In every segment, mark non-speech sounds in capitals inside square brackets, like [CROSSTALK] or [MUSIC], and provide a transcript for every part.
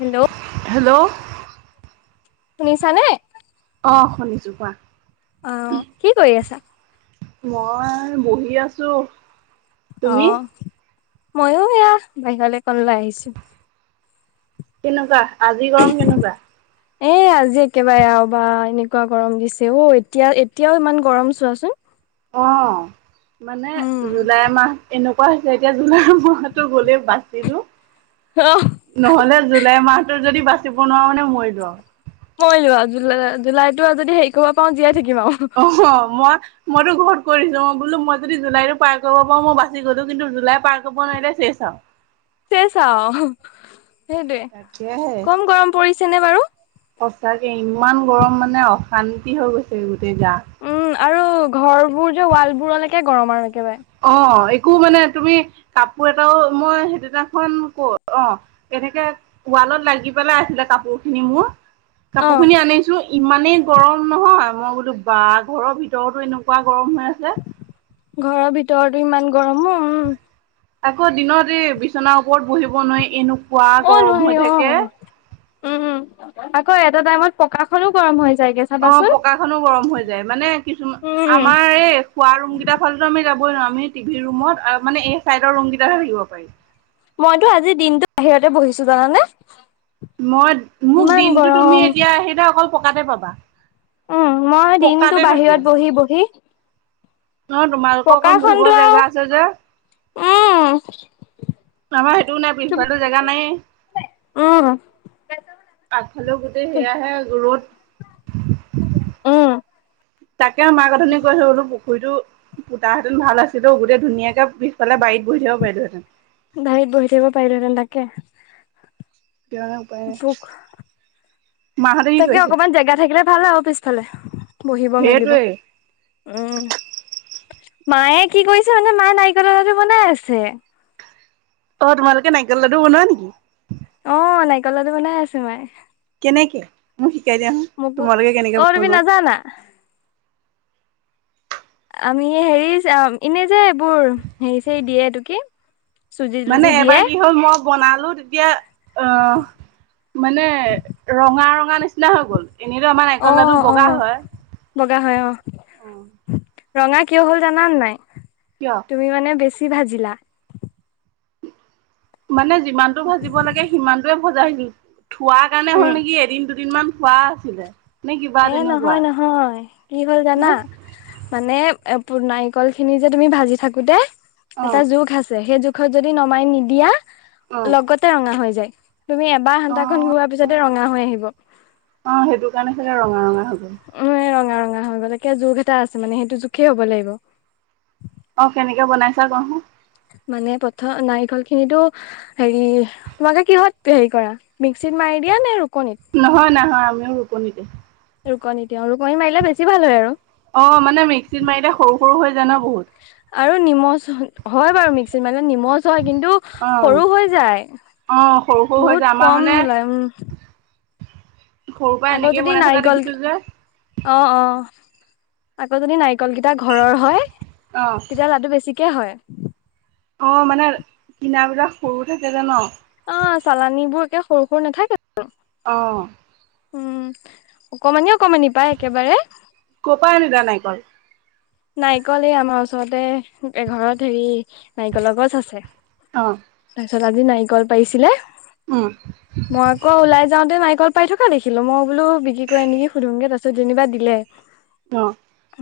Hello. Hello. শুনিছানে? অ', শুনিছোঁ কোৱা? অ', কি কৰি আছা? মই বহি আছোঁ। অ', মইওঁ এয়া বাহিৰলৈ অকন ওলাই আহিছোঁ। কেনেকুৱা আজি গৰম কেনেকুৱা? এ, আজি একেবাৰে আৰু বা এনেকুৱা গৰম দিছে অ', এতিয়া এতিয়াও ইমান গৰম চোৱাচোন। অ', মানে উম, জুলাই মাহত এনেকুৱা। কোৱা এতিয়া জুলাই মাহটো গ'লেই বাচিলোঁ। অ', নহ'লে জুলাই মাহটো যদি বাচিব নোৱাৰো, মানে মৰি লো আৰু। মই যোৱা জুলাই, জুলাইতো আৰু যদি হেৰি কৰিব পাৰোঁ। অ', মই। মইতো ঘৰত কৰিছোঁ, মই বোলো মই যদি জুলাইটো পাৰ কৰিব পাৰো মই বাছি গ'লোঁ, কিন্তু জুলাই পাৰ কৰিব নোৱাৰিলে শেষ আৰু। অ'। শেষ আৰু। সেইটোৱে তাকেহে কম গৰম পৰিছে নে বাৰু? সঁচাকে ইমান গৰম মানে অ'। শান্তি হৈ গৈছে এইবোৰ। উম, আৰু ঘৰ বোৰ যে ৱাল বোৰলৈকে গৰম আৰু। একেবাৰে অ'। একো মানে তুমি কাপোৰ এটাও মই সেইদিনাখন ক অ', কেনেকে ক তালত লাগি পেলাই আছিলে কাপোৰ খিনি মোৰ। কাপোৰ অ', খিনি আনিছোঁ ইমানেই গৰম নহয়, মই বোলো বা ঘৰৰ ভিতৰতো এনেকুৱা গৰম। হৈ আছে ঘৰৰ ভিতৰতো ইমান গৰমো উম। আকৌ দিনত এই বিচনাৰ ওপৰত বহিব নোৱাৰি এনেক অ'নোৱাৰি অ', উম, আকৌ এটা টাইমত পকাখনো গৰম হৈ যায়। অ', পকাখনো গৰম হৈ যায়, মানে কিছুমান উম, আমাৰ এই খোৱা ৰুম কেইটাৰ ফালতো আমি যাব। আমি টিভি ৰুমত এই চাইদৰ ৰুমত হে থিব পাৰি। মইতো আজি দিনটো বাহিৰতে বহিছো জানানে। মই মোক ইমান দিনটো তুমি গৰম। এতিয়া আহিলে অকল পকাতে পাবা। উম, মই দিনতটো পকাতে বাহিৰত বহি, বহি। অ', তোমালোকৰ অকণ বহিব পকাখনতো আৰু জেগা আছে যে। উম আমাৰ সেইটোও নাই তুম পিছফালেটো জেগা নাইয়েই। উম আগফালেও গোটেই তুম সেয়াহে ৰ'দ। উম তাকে মাক উঠনি কৈছোঁ বুলো। পুখুৰীতো পুতাহেঁতেন ভাল আছিলে, গোটেই ধুনীয়াকে পিছফালে বাৰীত বহি থাকিব পাৰিলোঁহেতেন। বাহিৰত বহি থাকিব পাৰিলোঁ হেতেন তাকে। এতিয়া মানে উপায় নাই ভোক মাহঁতে কি তাকে কৰিছে অকমান জেগা থাকিলে। ফালে আৰু পিছফালে বহিব মেলিব সেইটোৱে উম। মায়ে কি কৰিছে মানে মায়ে নাৰিকলৰ লাডু বনাই আছে। অ, তোমালোকে নাৰিকল লাডু বনোৱা নেকি? অ, নাৰিকল লাডু বনাই আছো মই। কেনেকে মোক শিকাই দিয়াচুন তোমালোকে কেনেকে অ' তুমি বনোৱা। নাজানা? আমি হেৰি এনে যে এইবোৰ হেৰি চেৰি দিয়ে এইটো কি? চুজি মানে তুজি দিয়ে এবাৰ কি হ'ল মই বনালো তেতিয়া অ, মানে ৰঙা ৰঙা নিচিনা হৈ গ'ল। এনেইতো আমাৰ অ নাৰিকল লাটো অ বগা হয়। বগা হয় অ, উম, ৰঙা কিয় হ'ল জানানে নাই? কিয় তুমি মানে বেছি ভাজিলা। মানে যিমানটো ভাজিব লাগে সিমানটোয়ে ভজাইছিল। থোৱাৰ কাৰণে হ'ল উম নেকি, এদিন দুদিনমান থোৱা আছিলে। নে কিবা এ, তেনেকুৱা নহয় নহয় কি হল জানা হা মানে এ, নাৰিকল খিনি যে তুমি ভাজি থাকোতে অ এটা জোখ আছে সেই জুখ থ, যদি নমাই নিদিয়া অ লগতে ৰঙা হৈ যায়। তুমি এবাৰ অ হাতাখন ঘোৱাৰ পিছতে ৰঙা হৈ আহিব। অ সেইটো কাৰণে চাগে ৰঙা ৰঙা হৈ গ'ল উ, ৰঙা ৰঙা হৈ গলে কে জোখ এটা আছে মানে সেইটো জোখেই হ'ব লাগিব। অ, কেনেকে বনাইছা কোৱাচোন? মানে প্ৰথম নাৰিকল খিনিতো হেৰি তোমালোকে কিহত হেৰি কৰা মেক্সিত মাৰি এতিয়া নে ৰুকনিত নহয়, নহয় আমি ৰুপনি তে ৰুকনিতে তেওঁ ৰুকনি মাৰিলে বেছি ভাল হয় আৰু। অ মানে মিক্সিত মাৰিলে সৰু সৰু হৈ যায় না বহুত? আৰু নিমজ হয় বাৰু মিক্সিত মানে নিমচ হয় কিন্তু অ সৰু হৈ যায়। অ সৰু সৰু হৈ যায় বহুত আমাৰ কম মানে ওলাই। সৰুৰ পৰা আকৌ এনেকে যদি বনাই থকা নাৰিকল, দেখিছো যে অ, অ, আকৌ যদি নাৰিকলকিটা ঘৰৰ হয়, অ তেতিয়া লাটো বেছিকে হয়। অ মানে কিনাবিলাক সৰু থাকে যে ন। অ, চালানীবোৰ একে সৰু সৰু নাথাকে জানো? অ, উম, অকমানি অকমানি পাই একেবাৰে। ক'ৰ পৰা আনিলা নাৰিকল নাৰিকল এই আমাৰ ওচৰতে এঘৰত হেৰি নাৰিকলৰ গছ আছে। অ, তথাপিও নাৰিকল পাৰিছিলে, উম মই আকৌ ওলাই যাওঁতে নাৰিকল। পাই থকা দেখিলো। মই বোলো বিক্ৰী কৰে নেকি সুধোমগে তাৰিছত যেনিবা দিলে। অ,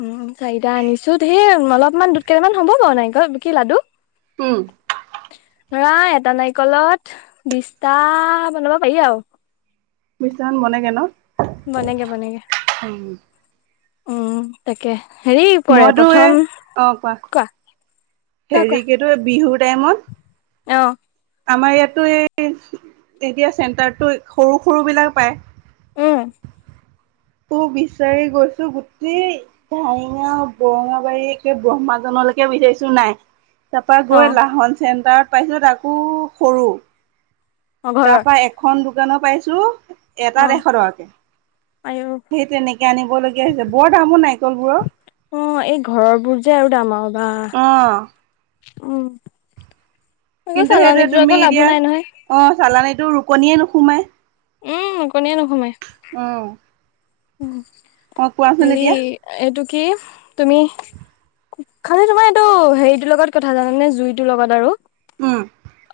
উম, চাৰিটা আনিছো ধেই অলপমান দু কেইটামান হ'ব বাৰু নাইকল কি লাডু। টোল। ৰাই এটা নাৰিকলত বিছটা বনাব পাৰি আৰু। বিশটামান বনেগে ন? বনেগ বনেগে। উম উম, তাকে। হেৰি কৰে মইতো এ, প্ৰথম অ, কোৱা? কোৱা কোৱা হেৰিকেতো বিহুৰ টাইমত। অ, আমাৰ ইয়াতো এই এতিয়া চেণ্টাৰটো সৰু সৰু বিলাক পায়। উম, তোৰ বিচাৰি গৈছো গোটেই ভাইঙা বৰঙাবাৰী একে ব্ৰহ্মাজনৰ লকে বিচাৰিছো নাই। তাৰপা অ গৈ লাহন চেণ্টাৰত পাইছোঁ আকৌ সৰু। অ ঘৰৰ তাৰপৰা এখন দোকানত পাইছোঁ, এটা অ ডেৰশ টকাকে। আয়ো সেই তেনেকে আনিবলগগীয়া হৈছে। বৰ দাম অ' নাৰিকলবোৰৰ। অ' এই ঘৰবোৰ যে আৰু দাম, বা। অ উম। আকৌ কিন্তু সেইটো চালানীবোৰ আকৌ তুমি লাভো এতিয়া নাই নহয় অ' চালানীটো ৰুকনিয়ে নোসোমাই। কনিয়ে নোসোমাই। উম উ, অ' কোৱাচোন হেৰি এতিয়া এইটো কি তুমি খালি তোমাৰ এইটো হেৰিটোৰ লগত কথা জানানে জুইটোৰ লগত আৰু। উম।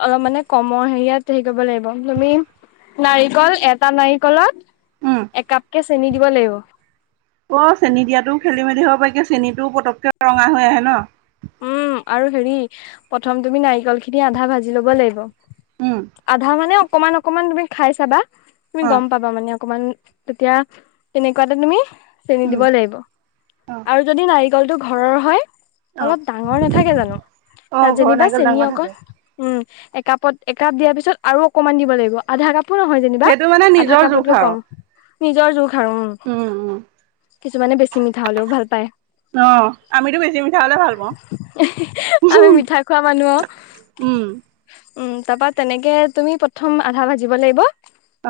অলপ মানে কমৰ হেৰিয়াত হেৰি কৰিব লাগিব। তুমি নাৰিকল এটা উম নাৰিকলত একাপকে চেনি দিব লাগিব। অ' চেনি দিয়াটো খেলি মেলি হ'ব পাৰে কিয় চেনীটোও পটককে ৰঙা হৈ আহে ন'। উম আৰু হেৰি প্ৰথম তুমি নাৰিকলখিনি আধা ভাজি লব লাগিব। উম আধা মানে অকমান অকমান তুমি খাই চাবা, তুমি অ' গম পাবা মানে। অকমান তেতিয়া তেনেকুৱাতে তুমি চেনি উম দিব লাগিব অ' আৰু যদি নাই কলটো ঘৰৰ হয় অ' অলপ ডাঙৰ নাথাকে জানো, তাত অ' ঘৰৰ যেনিবা নাৰিকল চেনী ডাঙৰ অকণ থাকে উম। একাপত একাপ দিয়াৰ পিছত আৰু অকমান দিব লাগিব, আধা কাপ টোও হয় যেনিবা সেইটো মানে আধা নিজৰ জোখ কাপতকে আৰু কম নিজৰ জোখ আৰু, উম। কিছুমানে বেছি মিঠা হ'লেও ভাল পায়। অ' আমিতো বেছি মিঠা হ'লে ভাল পাওঁ আমি মিঠা খোৱা মানুহ অ'। উম উম, তাৰপা তেনেকে তুমি প্ৰথম আধা ভাজিব লাগিব।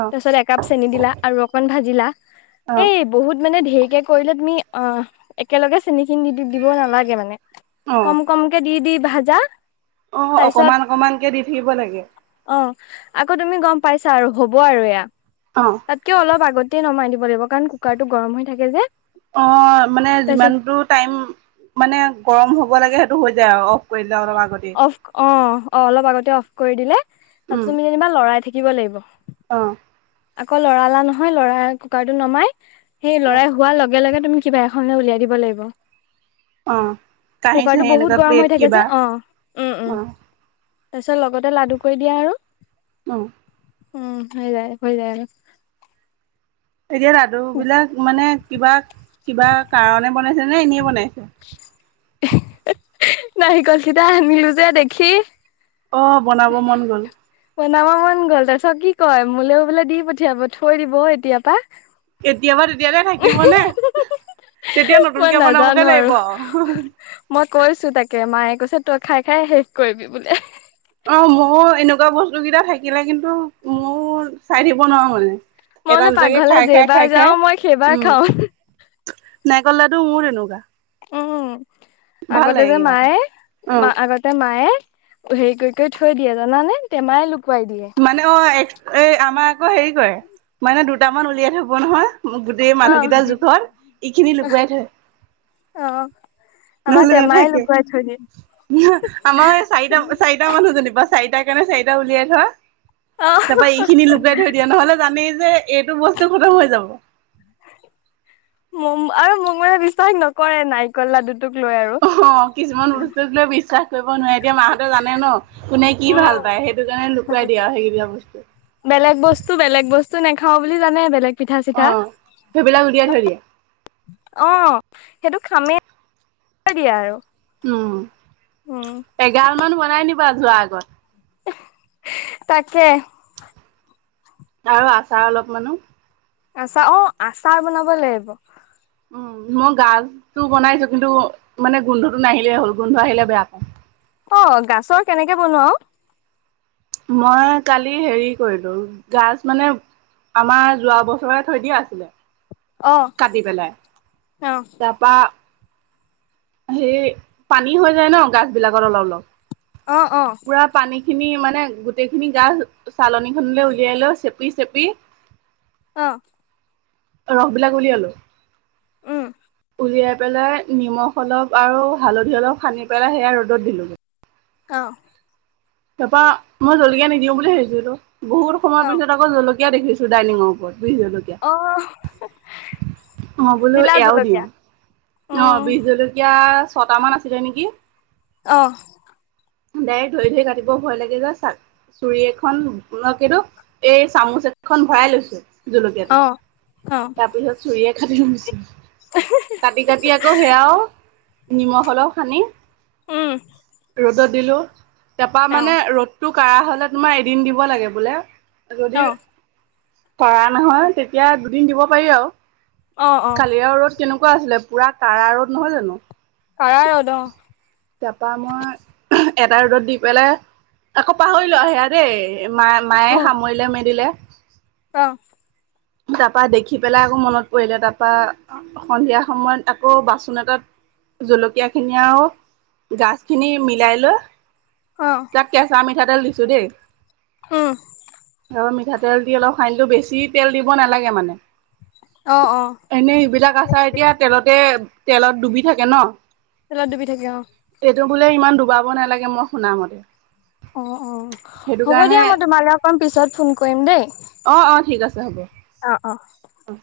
অ' একাপ চেনী দিলা আৰু অকন ভাজিলা, অ' এই বহুত মানে দী ধেৰিকে কৰিলে তুমি অ' একেলগে চেনখিনি দি দি দিব নালাগে মানে, অ' কম কমকে দি দি ভাজা অ' তাৰপিছত অকমান অকমানকে দি থাকিব লাগে। অ' আকৌ তুমি গম পাইছা আৰু হ'ব আৰু এয়া, অ' তাতকে অলপ আগতে নমাই দিব লাগিব কাৰণ কুকাৰটো গৰম হৈ থাকে যে। অ' মানে তাৰপিছত যিমানটো টাইম মানে গৰম হ'ব লাগে সেইটো হৈ যায় আৰু অ'। কৰিলে অলপ আগতে। অফ অ অ' অলপ আগতে অফ কৰি দিলে তাত উম, তুমি যেনিবা লৰাই থাকিব লাগিব। অ'। আকৌ লৰালা নহয়, লৰাই কুকাৰটো নমাই সেই অ', লৰাই হোৱাৰ লগে লগে তুমি কিবা এখন লৈ উলিয়াই দিব লাগিব। অ'। কাঁহী কুকাৰটো চাহী এনেকুৱা বহুত গৰম প্লেট হৈ থাকে যে কিবা অ' উম, উম। অ', তাৰপিছত লগতে লাডু কৰি দিয়া আৰু। অ'। উম [UNINTELLIGIBLE] এতিয়া লাদুবিলাক মানে কিবা কিবা কাৰণে মানে হিহঁতে এনেই বনাইছে। নাৰিকলকিটা আনিলো যে দেখি। অ' বনাব মন গ'ল। নামা মন গ'ল তাৰপিছত কি কয় মোলেও বোলে দি পঠিয়াব থৈ দিব এতিয়াপা। এতিয়াবা তেতিয়াহ'লে থাকিব নে? তেতিয়া মই নতুনকে বনাবগে নাজানো আৰু, লাগিব মই কৈছো তাকে মায়ে কৈছে হে, তই খাই খাই শেষ কৰিবি বুলে। অ' মই এনেকুৱা বস্তুকেইটা থাকিলে কিন্তু মোৰ চাই থাকিব নোৱাৰো মানে। মই মানে এটা দুটাকে পাকঘৰলে খাই খাই, যেইবাৰ খাই যাও খাই মই সেইবাৰ উম। খাও নাইকল লাডু মোৰ এনেকুৱা। উম, আগতে যে কিবা এটা মায়ে, অ', আগতে মায়ে হেৰি কৰি-কৰি থৈ দিয়ে জানানে তেমাইল মানে অ এ আমাৰ আকৌ হেৰি কৰে মানে দুটামান উলিয়াই থব নহয়। গোটেই অ মানুহকেইটাৰ জোখত, এইখিনি লুকুৱাই থয়। আহ। নহলে নাথাকে, আমাৰ এই চাৰিটা, চাৰিটা মানুহজনী বা চাৰিটা সেইকাৰণে চাৰিটা উলিয়াই থয়, অ তাৰ পৰা এইখিনি লুকাই থৈ দিয়ে, নহলে জানেই যে এইটো বস্তু খতম হৈ যাব। আৰু মংগল বিশ্বাস নকৰে নাৰিকল লাডু অহ কিছুমান বস্তুক লৈ বিশ্বাস কৰিব নোৱাৰি, এতিয়া মাহঁতে জানে ন। কোনে কি উম ভাল পায় সেইটো কাৰণে লুকুৱাই দিয়া হয়‌ সেইবিলাক বস্তু। নাই খাৱা বুলি জানে বেলেগ। পিঠা অ, চিঠা সেইবিলাক উলিয়াই থৈ দিয়ে। অ, সেইটো খামে দিয়া আৰু। উম, উম এগাল মান বনাই নিবা যোৱাৰ আগত। তাকে। আৰু আচাৰ অলপমানো। আচাৰ অ, আচাৰ বনাব লাগিব। উম, মই গাছটো বনাইছো কিন্তু মানে গোন্ধটো নাহিলেই হ'ল, গোন্ধ আহিলে বেয়া পাই। অ, গাছৰ কেনেকে বনোৱাও? মই কালি হেৰি কৰিলো গাছ মানে আমাৰ যোৱা বছৰে থৈ দিয়া আছিলে। অ কাটি পেলাই। অ তাৰপা হেৰি পানী হৈ যায় ন গছ বিলাকত অ অ অলপ-অলপ। পুৰা পানী খিনি মানে গোটেই খিনি গা চালনীখনলৈ উলিয়াই লৈ চেপি-চেপি অ। ৰস বিলাক উলিয়ালো। উম উলিয়াই পেলাই নিমখ অলপ আৰু হালধি অলপ সানি পেলাই সেয়া ৰ'দত দিলোঁগৈ। অ। তৰপা মই জলকীয়া নিদিওঁ বুলি ভাবিছিলো। বহুত সময়ৰ অ পিছত আকৌ জলকীয়া দেখিছো ডাইনিঙৰ ওপৰত বি জলকীয়া। অ অ, বোলো দিলা এয়াও দিওঁ, জলকীয়া অ উম বজ জলকীয়া ছটামান আছিলে নেকি। আহ। ডাইৰেক্ট ধৰি-ধৰি কাটিব ভয় লাগে যে চাৰ, চুৰি এখন এই চামুচ এখন ভৰাই লৈছে জলকীয়াটো, অ অ তাৰপিছত চুৰিয়ে কাটি লৈছে। কাটি-কাটি আকৌ সেয়াও নিমখ হলেও সানি। উম [INAUDIBLE] ৰ'দত দিলো, তাৰপা অ মানে ৰ'দটো কাঢ়া হলে তোমাৰ এদিন দিব লাগে বোলে। যদি অ ধৰা নহয় তেতিয়া দুদিন দিব পাৰি আৰু। অ অ কালিও ৰ'দ কেনেকুৱা আছিলে পুৰা কাৰা ৰ'দ নহয় জানো? কাৰা ৰ'দ অ তাৰপা মই এটা ৰ'দত দি পেলাই আকৌ পাহৰিলো আহি দেই মা মায়ে উম সামৰিলে মেলিলে। [INAUDIBLE] তাৰপা দেখি পেলাই আকৌ মনত পৰিলে তাৰপা সন্ধিয়া সময়ত আকৌ বাচন এটাত জলকীয়া খিনি আৰু গাছখিনি মিলাই লৈ অ তাক কেঁচা মিঠাতেল দিছো দেই। উম্। মিঠাতেল দি অলপ সানিলো বেছি তেল দিব নালাগে মানে। অ অ এনেই এইবিলাক আচাৰ এতিয়া তেলতে তেলত ডুবি থাকে ন? তেলত ডুবি থাকে অ', বোলে ইমান ডুবাব নালাগে, মই শুনামতে। অ' অ', হ'ব দিয়া। মই তোমালৈ অকণ পিছত ফোন কৰিম দেই। অ' ঠিক আছে হ'ব। অ অ অ',